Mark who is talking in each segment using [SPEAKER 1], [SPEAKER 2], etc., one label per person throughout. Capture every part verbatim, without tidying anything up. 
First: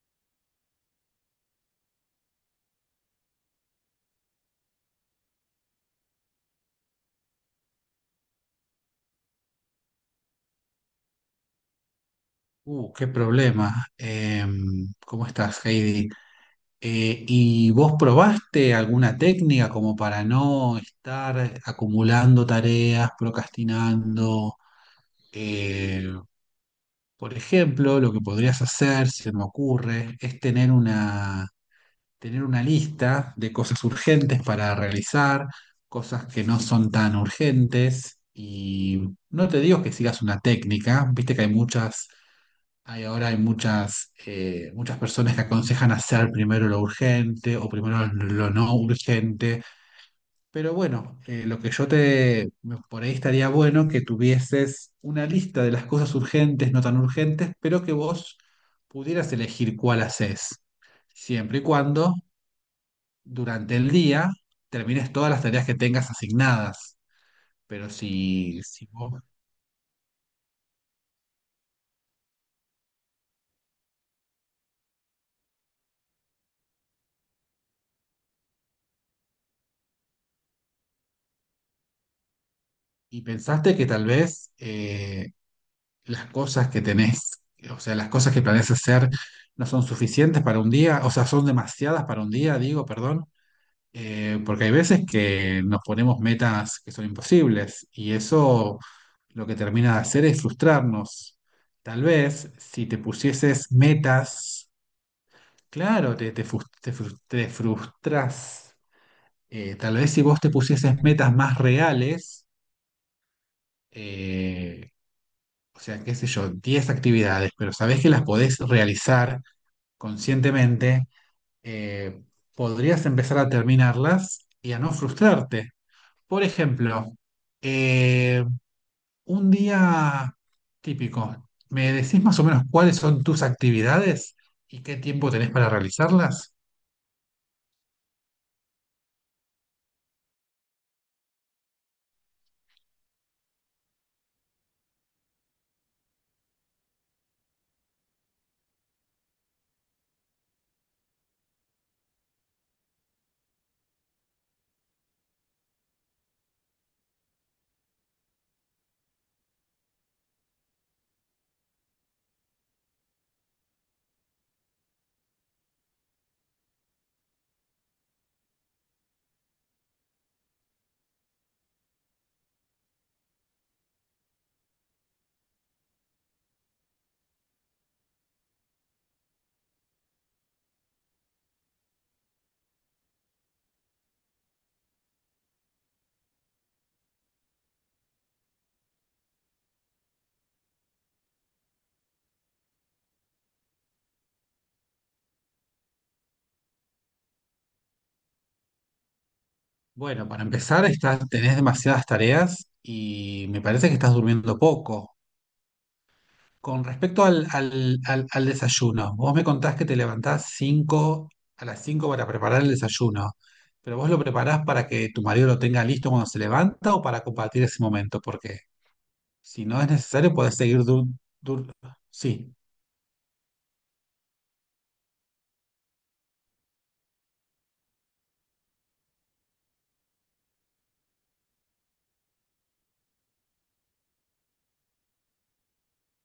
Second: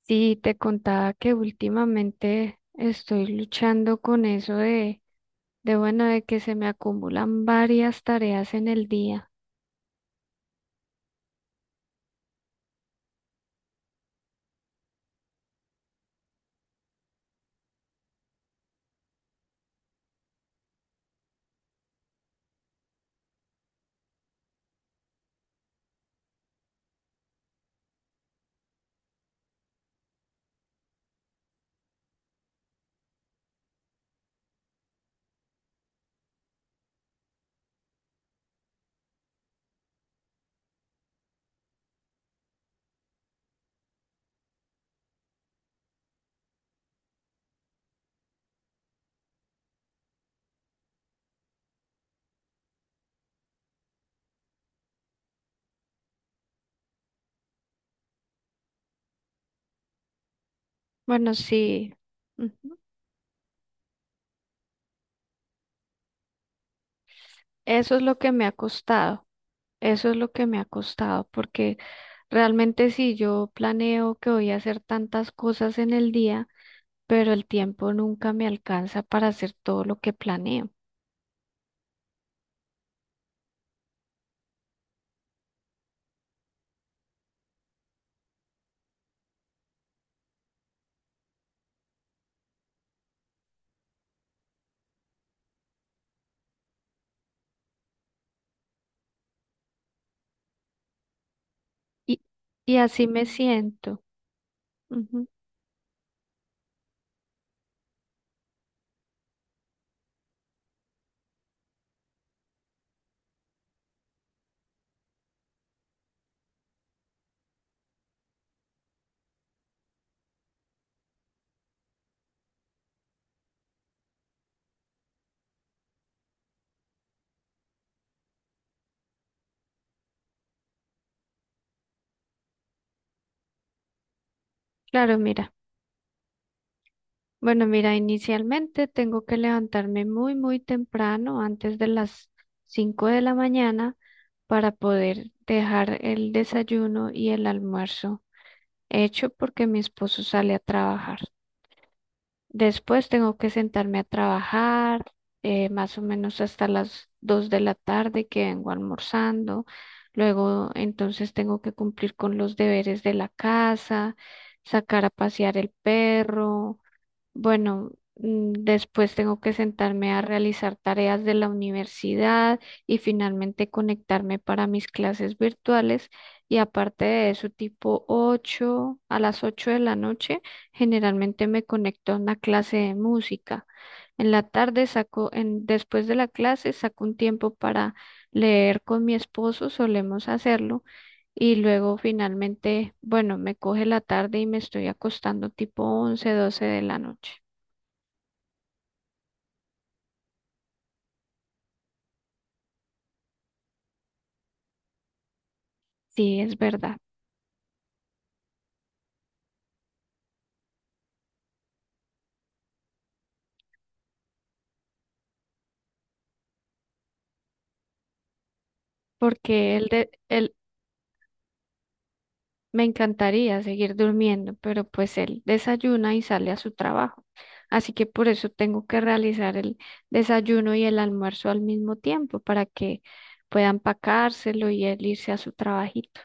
[SPEAKER 1] Sí, te contaba que últimamente estoy luchando con eso de, de bueno, de que se me acumulan varias tareas en el día.
[SPEAKER 2] Uh, qué problema. Em, ¿cómo estás, Heidi? Eh, ¿y vos probaste alguna técnica como para no estar acumulando tareas, procrastinando? Eh, por ejemplo, lo que podrías hacer, si me ocurre, es tener una, tener una lista de cosas urgentes para realizar, cosas que no son tan urgentes. Y no te digo que sigas una técnica, viste que hay muchas hay ahora hay muchas, eh, muchas personas que aconsejan hacer primero lo urgente o primero lo no urgente, pero bueno, eh, lo que yo te, por ahí estaría bueno que tuvieses una lista de las cosas urgentes, no tan urgentes, pero que vos pudieras elegir cuál haces,
[SPEAKER 1] Bueno,
[SPEAKER 2] siempre y
[SPEAKER 1] sí,
[SPEAKER 2] cuando
[SPEAKER 1] ujú,
[SPEAKER 2] durante el día termines todas las tareas que tengas asignadas. Pero
[SPEAKER 1] eso es lo que me ha
[SPEAKER 2] si, si vos,
[SPEAKER 1] costado, eso es lo que me ha costado, porque realmente si yo planeo que voy a hacer tantas cosas en el día, pero el tiempo nunca me alcanza para hacer todo lo que planeo.
[SPEAKER 2] ¿Y pensaste que tal vez eh, las cosas que tenés, o sea, las cosas que planeas hacer no son suficientes para un día? O sea, son demasiadas para un día, digo, perdón, eh, porque hay veces que nos ponemos metas que son imposibles y eso lo que termina de hacer es frustrarnos. Tal
[SPEAKER 1] Y,
[SPEAKER 2] vez
[SPEAKER 1] y
[SPEAKER 2] si te
[SPEAKER 1] así me
[SPEAKER 2] pusieses
[SPEAKER 1] siento.
[SPEAKER 2] metas,
[SPEAKER 1] Ujú.
[SPEAKER 2] claro, te, te, frus- te frus- te frustras. Eh, tal vez si vos te pusieses metas más reales, eh, o sea, qué sé yo, diez actividades, pero sabés que las podés realizar conscientemente. eh, Podrías empezar a terminarlas y a no frustrarte. Por ejemplo, eh, un día típico, ¿me decís más o menos cuáles son tus actividades y qué
[SPEAKER 1] Claro,
[SPEAKER 2] tiempo tenés
[SPEAKER 1] mira.
[SPEAKER 2] para realizarlas?
[SPEAKER 1] Bueno, mira, inicialmente tengo que levantarme muy, muy temprano, antes de las cinco de la mañana, para poder dejar el desayuno y el almuerzo hecho porque mi esposo sale a trabajar. Después tengo que sentarme a trabajar, eh, más o menos hasta las dos de la tarde que vengo almorzando. Luego, entonces, tengo que cumplir con los deberes de la casa, sacar a pasear el perro bueno, mm, después tengo que sentarme a realizar tareas de la universidad y finalmente conectarme para mis clases virtuales. Y aparte de eso, tipo ocho, a las ocho de la noche, generalmente me conecto a una clase de música. En la tarde saco, en, después de la clase, saco un tiempo para leer con mi esposo, solemos hacerlo. Y luego finalmente, bueno, me coge la tarde y me estoy acostando tipo once, doce de la noche.
[SPEAKER 2] Bueno, para empezar, estás, tenés demasiadas tareas y me parece que estás durmiendo poco.
[SPEAKER 1] Sí, es
[SPEAKER 2] Con
[SPEAKER 1] verdad,
[SPEAKER 2] respecto al, al- al- al desayuno, vos me contás que te levantás cinco a las cinco para preparar el desayuno, pero vos lo preparás para que tu marido lo tenga listo cuando se levanta o para compartir ese momento, porque si
[SPEAKER 1] porque
[SPEAKER 2] no
[SPEAKER 1] él,
[SPEAKER 2] es
[SPEAKER 1] de-
[SPEAKER 2] necesario
[SPEAKER 1] él
[SPEAKER 2] podés seguir dur, dur- sí.
[SPEAKER 1] me encantaría seguir durmiendo, pero pues él desayuna y sale a su trabajo. Así que por eso tengo que realizar el desayuno y el almuerzo al mismo tiempo para que pueda empacárselo y él irse a su trabajito.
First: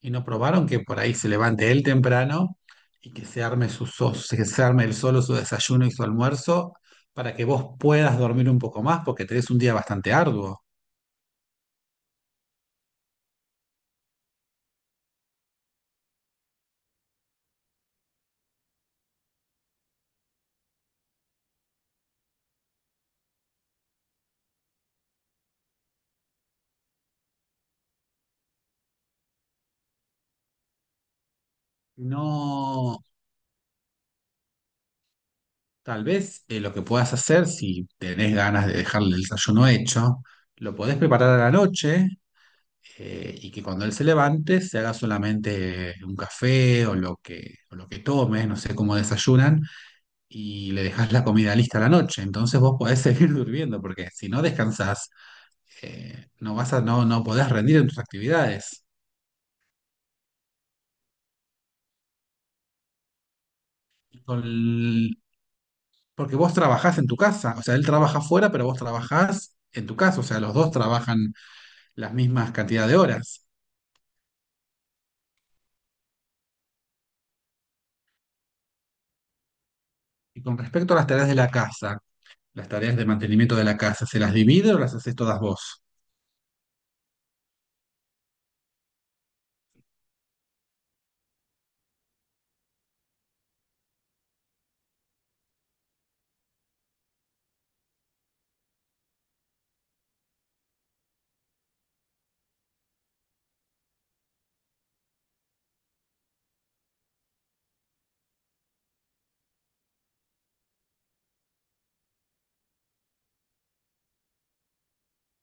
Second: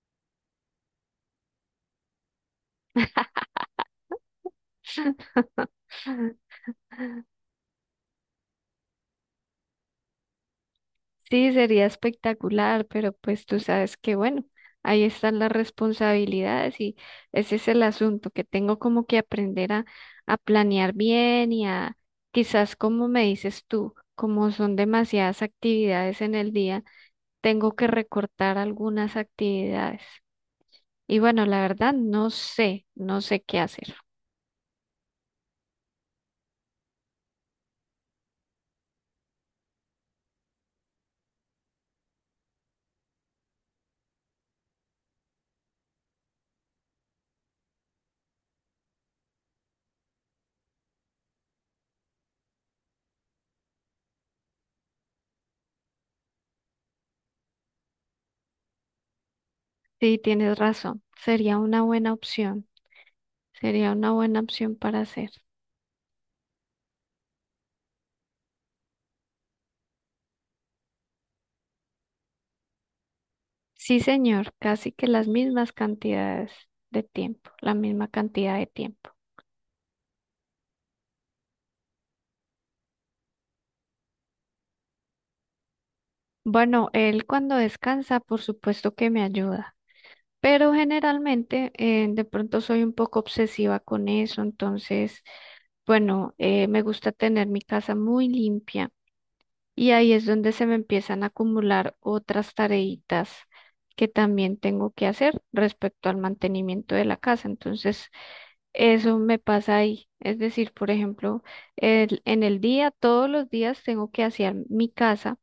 [SPEAKER 2] ¿Y no probaron que por ahí se levante él temprano y que se arme su so- que se arme él solo su desayuno y su almuerzo para que vos puedas dormir un poco más porque tenés un día bastante arduo?
[SPEAKER 1] Sí, sería espectacular, pero pues tú sabes que bueno, ahí están las responsabilidades y ese es el asunto, que tengo como que aprender a, a planear bien y a quizás como me dices tú, como son demasiadas actividades en el día, tengo que recortar algunas actividades. Y bueno, la verdad no sé,
[SPEAKER 2] No.
[SPEAKER 1] no sé qué hacer.
[SPEAKER 2] Tal vez eh, lo que puedas hacer, si tenés ganas de dejarle el desayuno hecho, lo podés preparar a la noche, eh, y que cuando él se levante se haga solamente un café o lo que, o lo que tome, no sé cómo desayunan, y le dejás la comida lista a la noche. Entonces vos podés seguir durmiendo, porque si no descansás, eh, no vas a, no, no podés rendir en tus actividades.
[SPEAKER 1] Sí, tienes razón, sería una buena opción, sería una buena
[SPEAKER 2] Con
[SPEAKER 1] opción para hacer.
[SPEAKER 2] Porque vos trabajás en tu casa, o sea, él trabaja afuera, pero vos trabajás en tu casa, o sea, los dos trabajan las mismas cantidad de horas.
[SPEAKER 1] Sí, señor, casi que las mismas cantidades de tiempo, la misma cantidad de tiempo.
[SPEAKER 2] Y con respecto a las tareas de la casa, las tareas de mantenimiento de la casa, ¿se las divide o las haces todas vos?
[SPEAKER 1] Bueno, él cuando descansa, por supuesto que me ayuda, pero generalmente eh, de pronto soy un poco obsesiva con eso, entonces, bueno, eh, me gusta tener mi casa muy limpia y ahí es donde se me empiezan a acumular otras tareitas que también tengo que hacer respecto al mantenimiento de la casa. Entonces, Eso me pasa ahí. Es decir, por ejemplo, el- en el día, todos los días tengo que hacer mi casa,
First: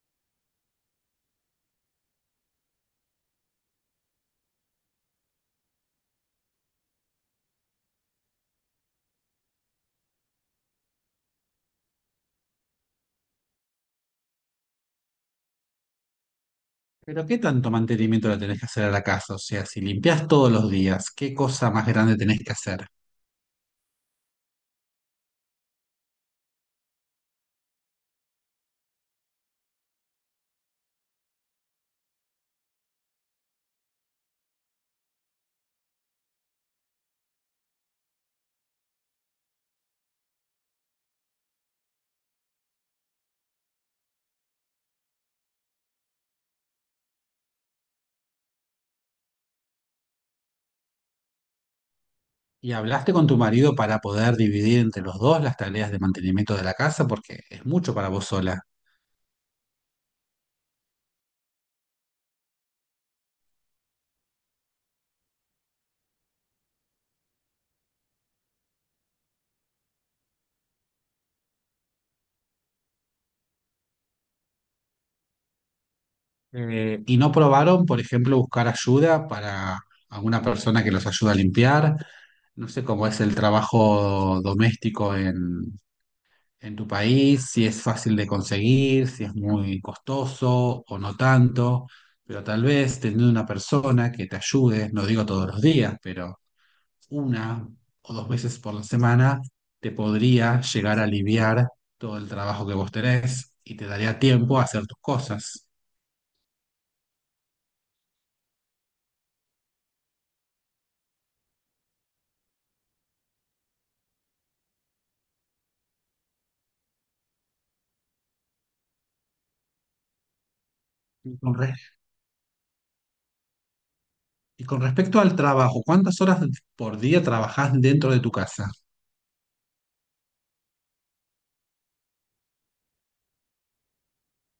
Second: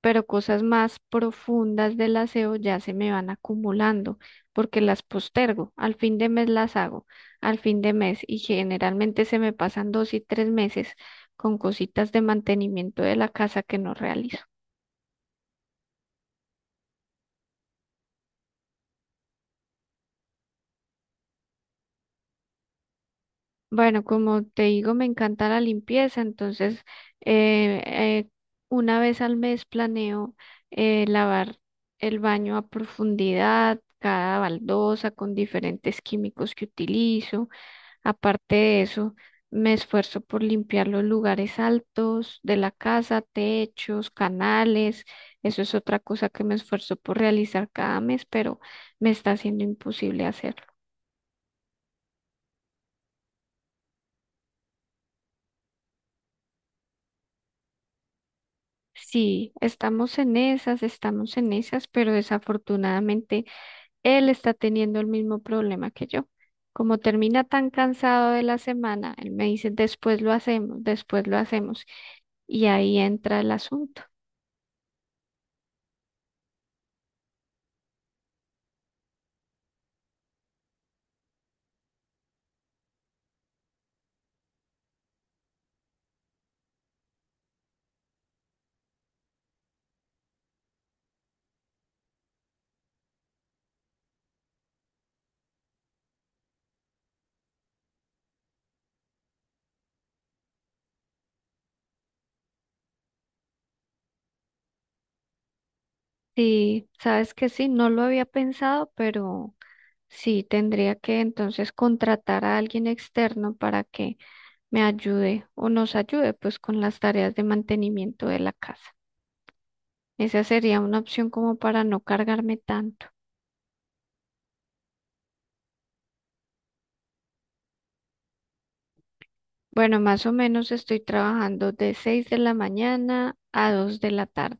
[SPEAKER 1] pero cosas más profundas del aseo ya se me van acumulando porque las postergo. Al fin de mes las hago, al fin de mes y generalmente se me pasan dos y tres meses con cositas de mantenimiento de la casa que no realizo.
[SPEAKER 2] Pero ¿qué tanto mantenimiento le tenés que hacer a la casa? O sea, si limpias todos los días, ¿qué cosa más grande tenés que hacer?
[SPEAKER 1] Bueno, como te digo, me encanta la limpieza, entonces eh, eh, una vez al mes planeo eh, lavar el baño a profundidad, cada baldosa con diferentes químicos que utilizo. Aparte de eso, me esfuerzo por limpiar los lugares altos de la casa, techos, canales. Eso es otra cosa que me esfuerzo por realizar cada mes, pero me está siendo imposible hacerlo.
[SPEAKER 2] ¿Y hablaste con tu marido para poder dividir entre los dos las tareas de mantenimiento de la casa? Porque es mucho para vos sola.
[SPEAKER 1] Sí, estamos en esas, estamos en esas, pero desafortunadamente él está teniendo el mismo problema que yo. Como termina tan cansado de la semana, él me dice, después lo hacemos, después lo hacemos. Y ahí entra el asunto.
[SPEAKER 2] Eh, ¿y no probaron, por ejemplo, buscar ayuda, para alguna persona que los ayude a limpiar? No sé cómo es el trabajo doméstico en en tu país, si es fácil de conseguir, si es muy costoso o no tanto, pero tal vez teniendo una persona que te ayude, no digo todos los días, pero una o dos veces por la semana, te podría llegar a aliviar todo el trabajo que vos tenés y te daría tiempo a hacer tus cosas.
[SPEAKER 1] Sí, sabes que sí, no lo había pensado, pero sí tendría que entonces contratar a alguien externo para que me ayude o nos ayude pues con las tareas de mantenimiento de la casa. Esa sería una opción
[SPEAKER 2] Y con,
[SPEAKER 1] como
[SPEAKER 2] re-
[SPEAKER 1] para no cargarme tanto.
[SPEAKER 2] y con respecto al trabajo, ¿cuántas horas por día trabajás dentro de tu casa?
[SPEAKER 1] Bueno, más o menos estoy trabajando de seis de la mañana a dos de la tarde.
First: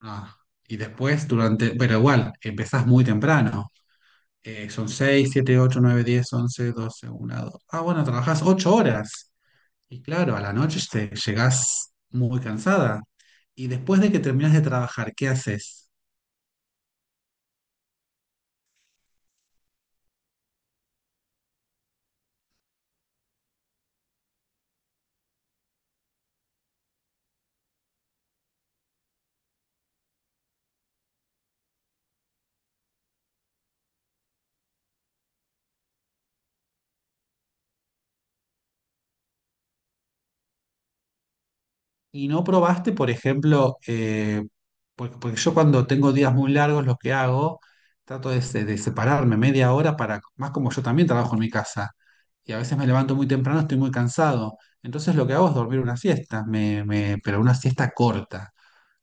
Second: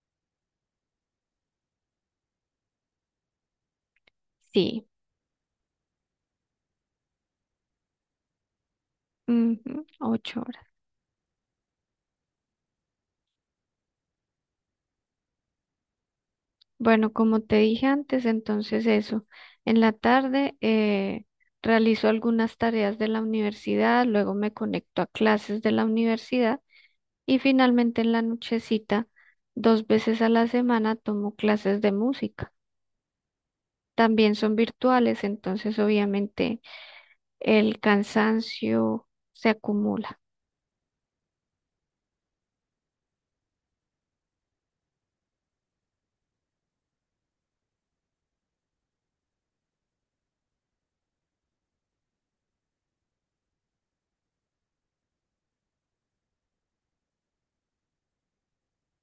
[SPEAKER 2] Ah, y después durante, pero igual, empezás muy temprano. Eh,
[SPEAKER 1] Sí,
[SPEAKER 2] son seis, siete, ocho, nueve, diez, once, doce, una, dos. Ah, bueno, trabajás ocho horas.
[SPEAKER 1] ujú,
[SPEAKER 2] Y claro,
[SPEAKER 1] ocho
[SPEAKER 2] a la
[SPEAKER 1] horas.
[SPEAKER 2] noche te llegás muy cansada. Y después de que terminas de trabajar, ¿qué haces?
[SPEAKER 1] Bueno, como te dije antes, entonces eso. En la tarde eh, realizo algunas tareas de la universidad, luego me conecto a clases de la universidad y finalmente en la nochecita, dos veces a la semana, tomo clases de música. También son virtuales, entonces obviamente el cansancio se acumula.
[SPEAKER 2] Y no probaste, por ejemplo, eh, porque, porque yo cuando tengo días muy largos, lo que hago, trato de, se- de separarme media hora para, más como yo también trabajo en mi casa. Y a veces me levanto muy temprano, estoy muy cansado. Entonces lo que hago es dormir una siesta, me, me- pero una siesta corta.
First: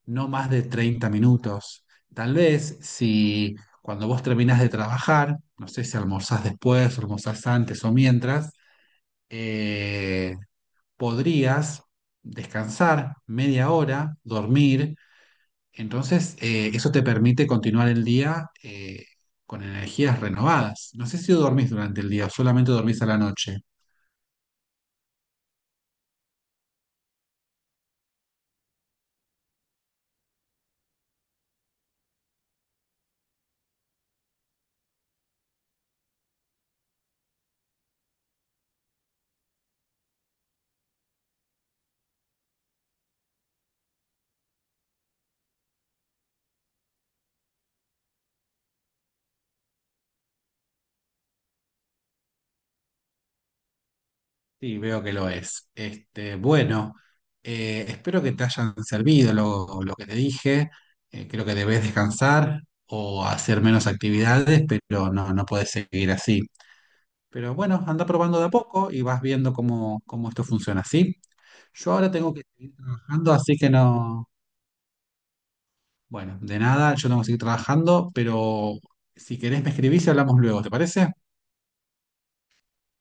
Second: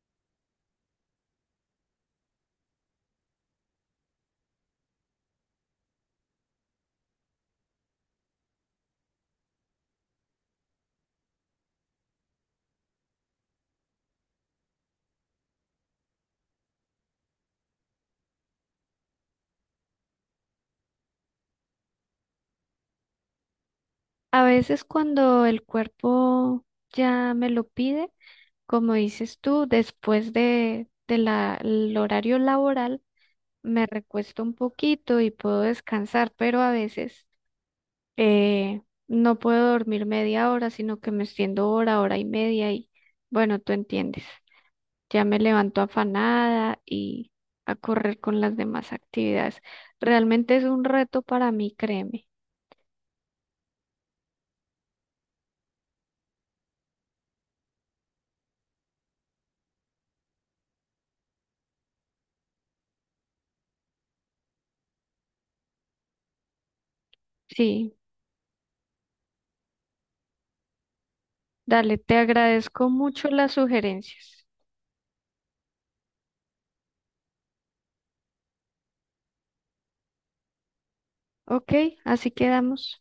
[SPEAKER 2] No más de treinta minutos. Tal vez si cuando vos terminás de trabajar, no sé si almorzás después, almorzás antes o mientras, eh, podrías descansar media hora, dormir. Entonces, eh, eso te permite continuar el día eh, con energías renovadas. No sé si dormís durante el día o solamente dormís a la noche.
[SPEAKER 1] A veces cuando el cuerpo ya me lo pide, como dices tú, después de, de la, el horario laboral, me recuesto un poquito y puedo descansar, pero a veces eh, no puedo dormir media hora, sino que me extiendo hora, hora y media y bueno, tú entiendes. Ya me levanto afanada y a correr con las demás actividades. Realmente es un reto para mí, créeme.
[SPEAKER 2] Sí, veo que lo es. Este, bueno, eh, espero que te hayan servido lo, lo que te dije. Eh, creo que debes descansar o hacer menos actividades, pero no, no puedes seguir así. Pero bueno,
[SPEAKER 1] Sí,
[SPEAKER 2] anda probando de a poco y vas viendo cómo, cómo esto funciona, ¿sí? Yo
[SPEAKER 1] dale,
[SPEAKER 2] ahora
[SPEAKER 1] te
[SPEAKER 2] tengo que seguir
[SPEAKER 1] agradezco mucho
[SPEAKER 2] trabajando,
[SPEAKER 1] las
[SPEAKER 2] así que no.
[SPEAKER 1] sugerencias.
[SPEAKER 2] Bueno, de nada, yo tengo que seguir trabajando, pero si querés me escribís y hablamos luego, ¿te parece?
[SPEAKER 1] Ok, así quedamos.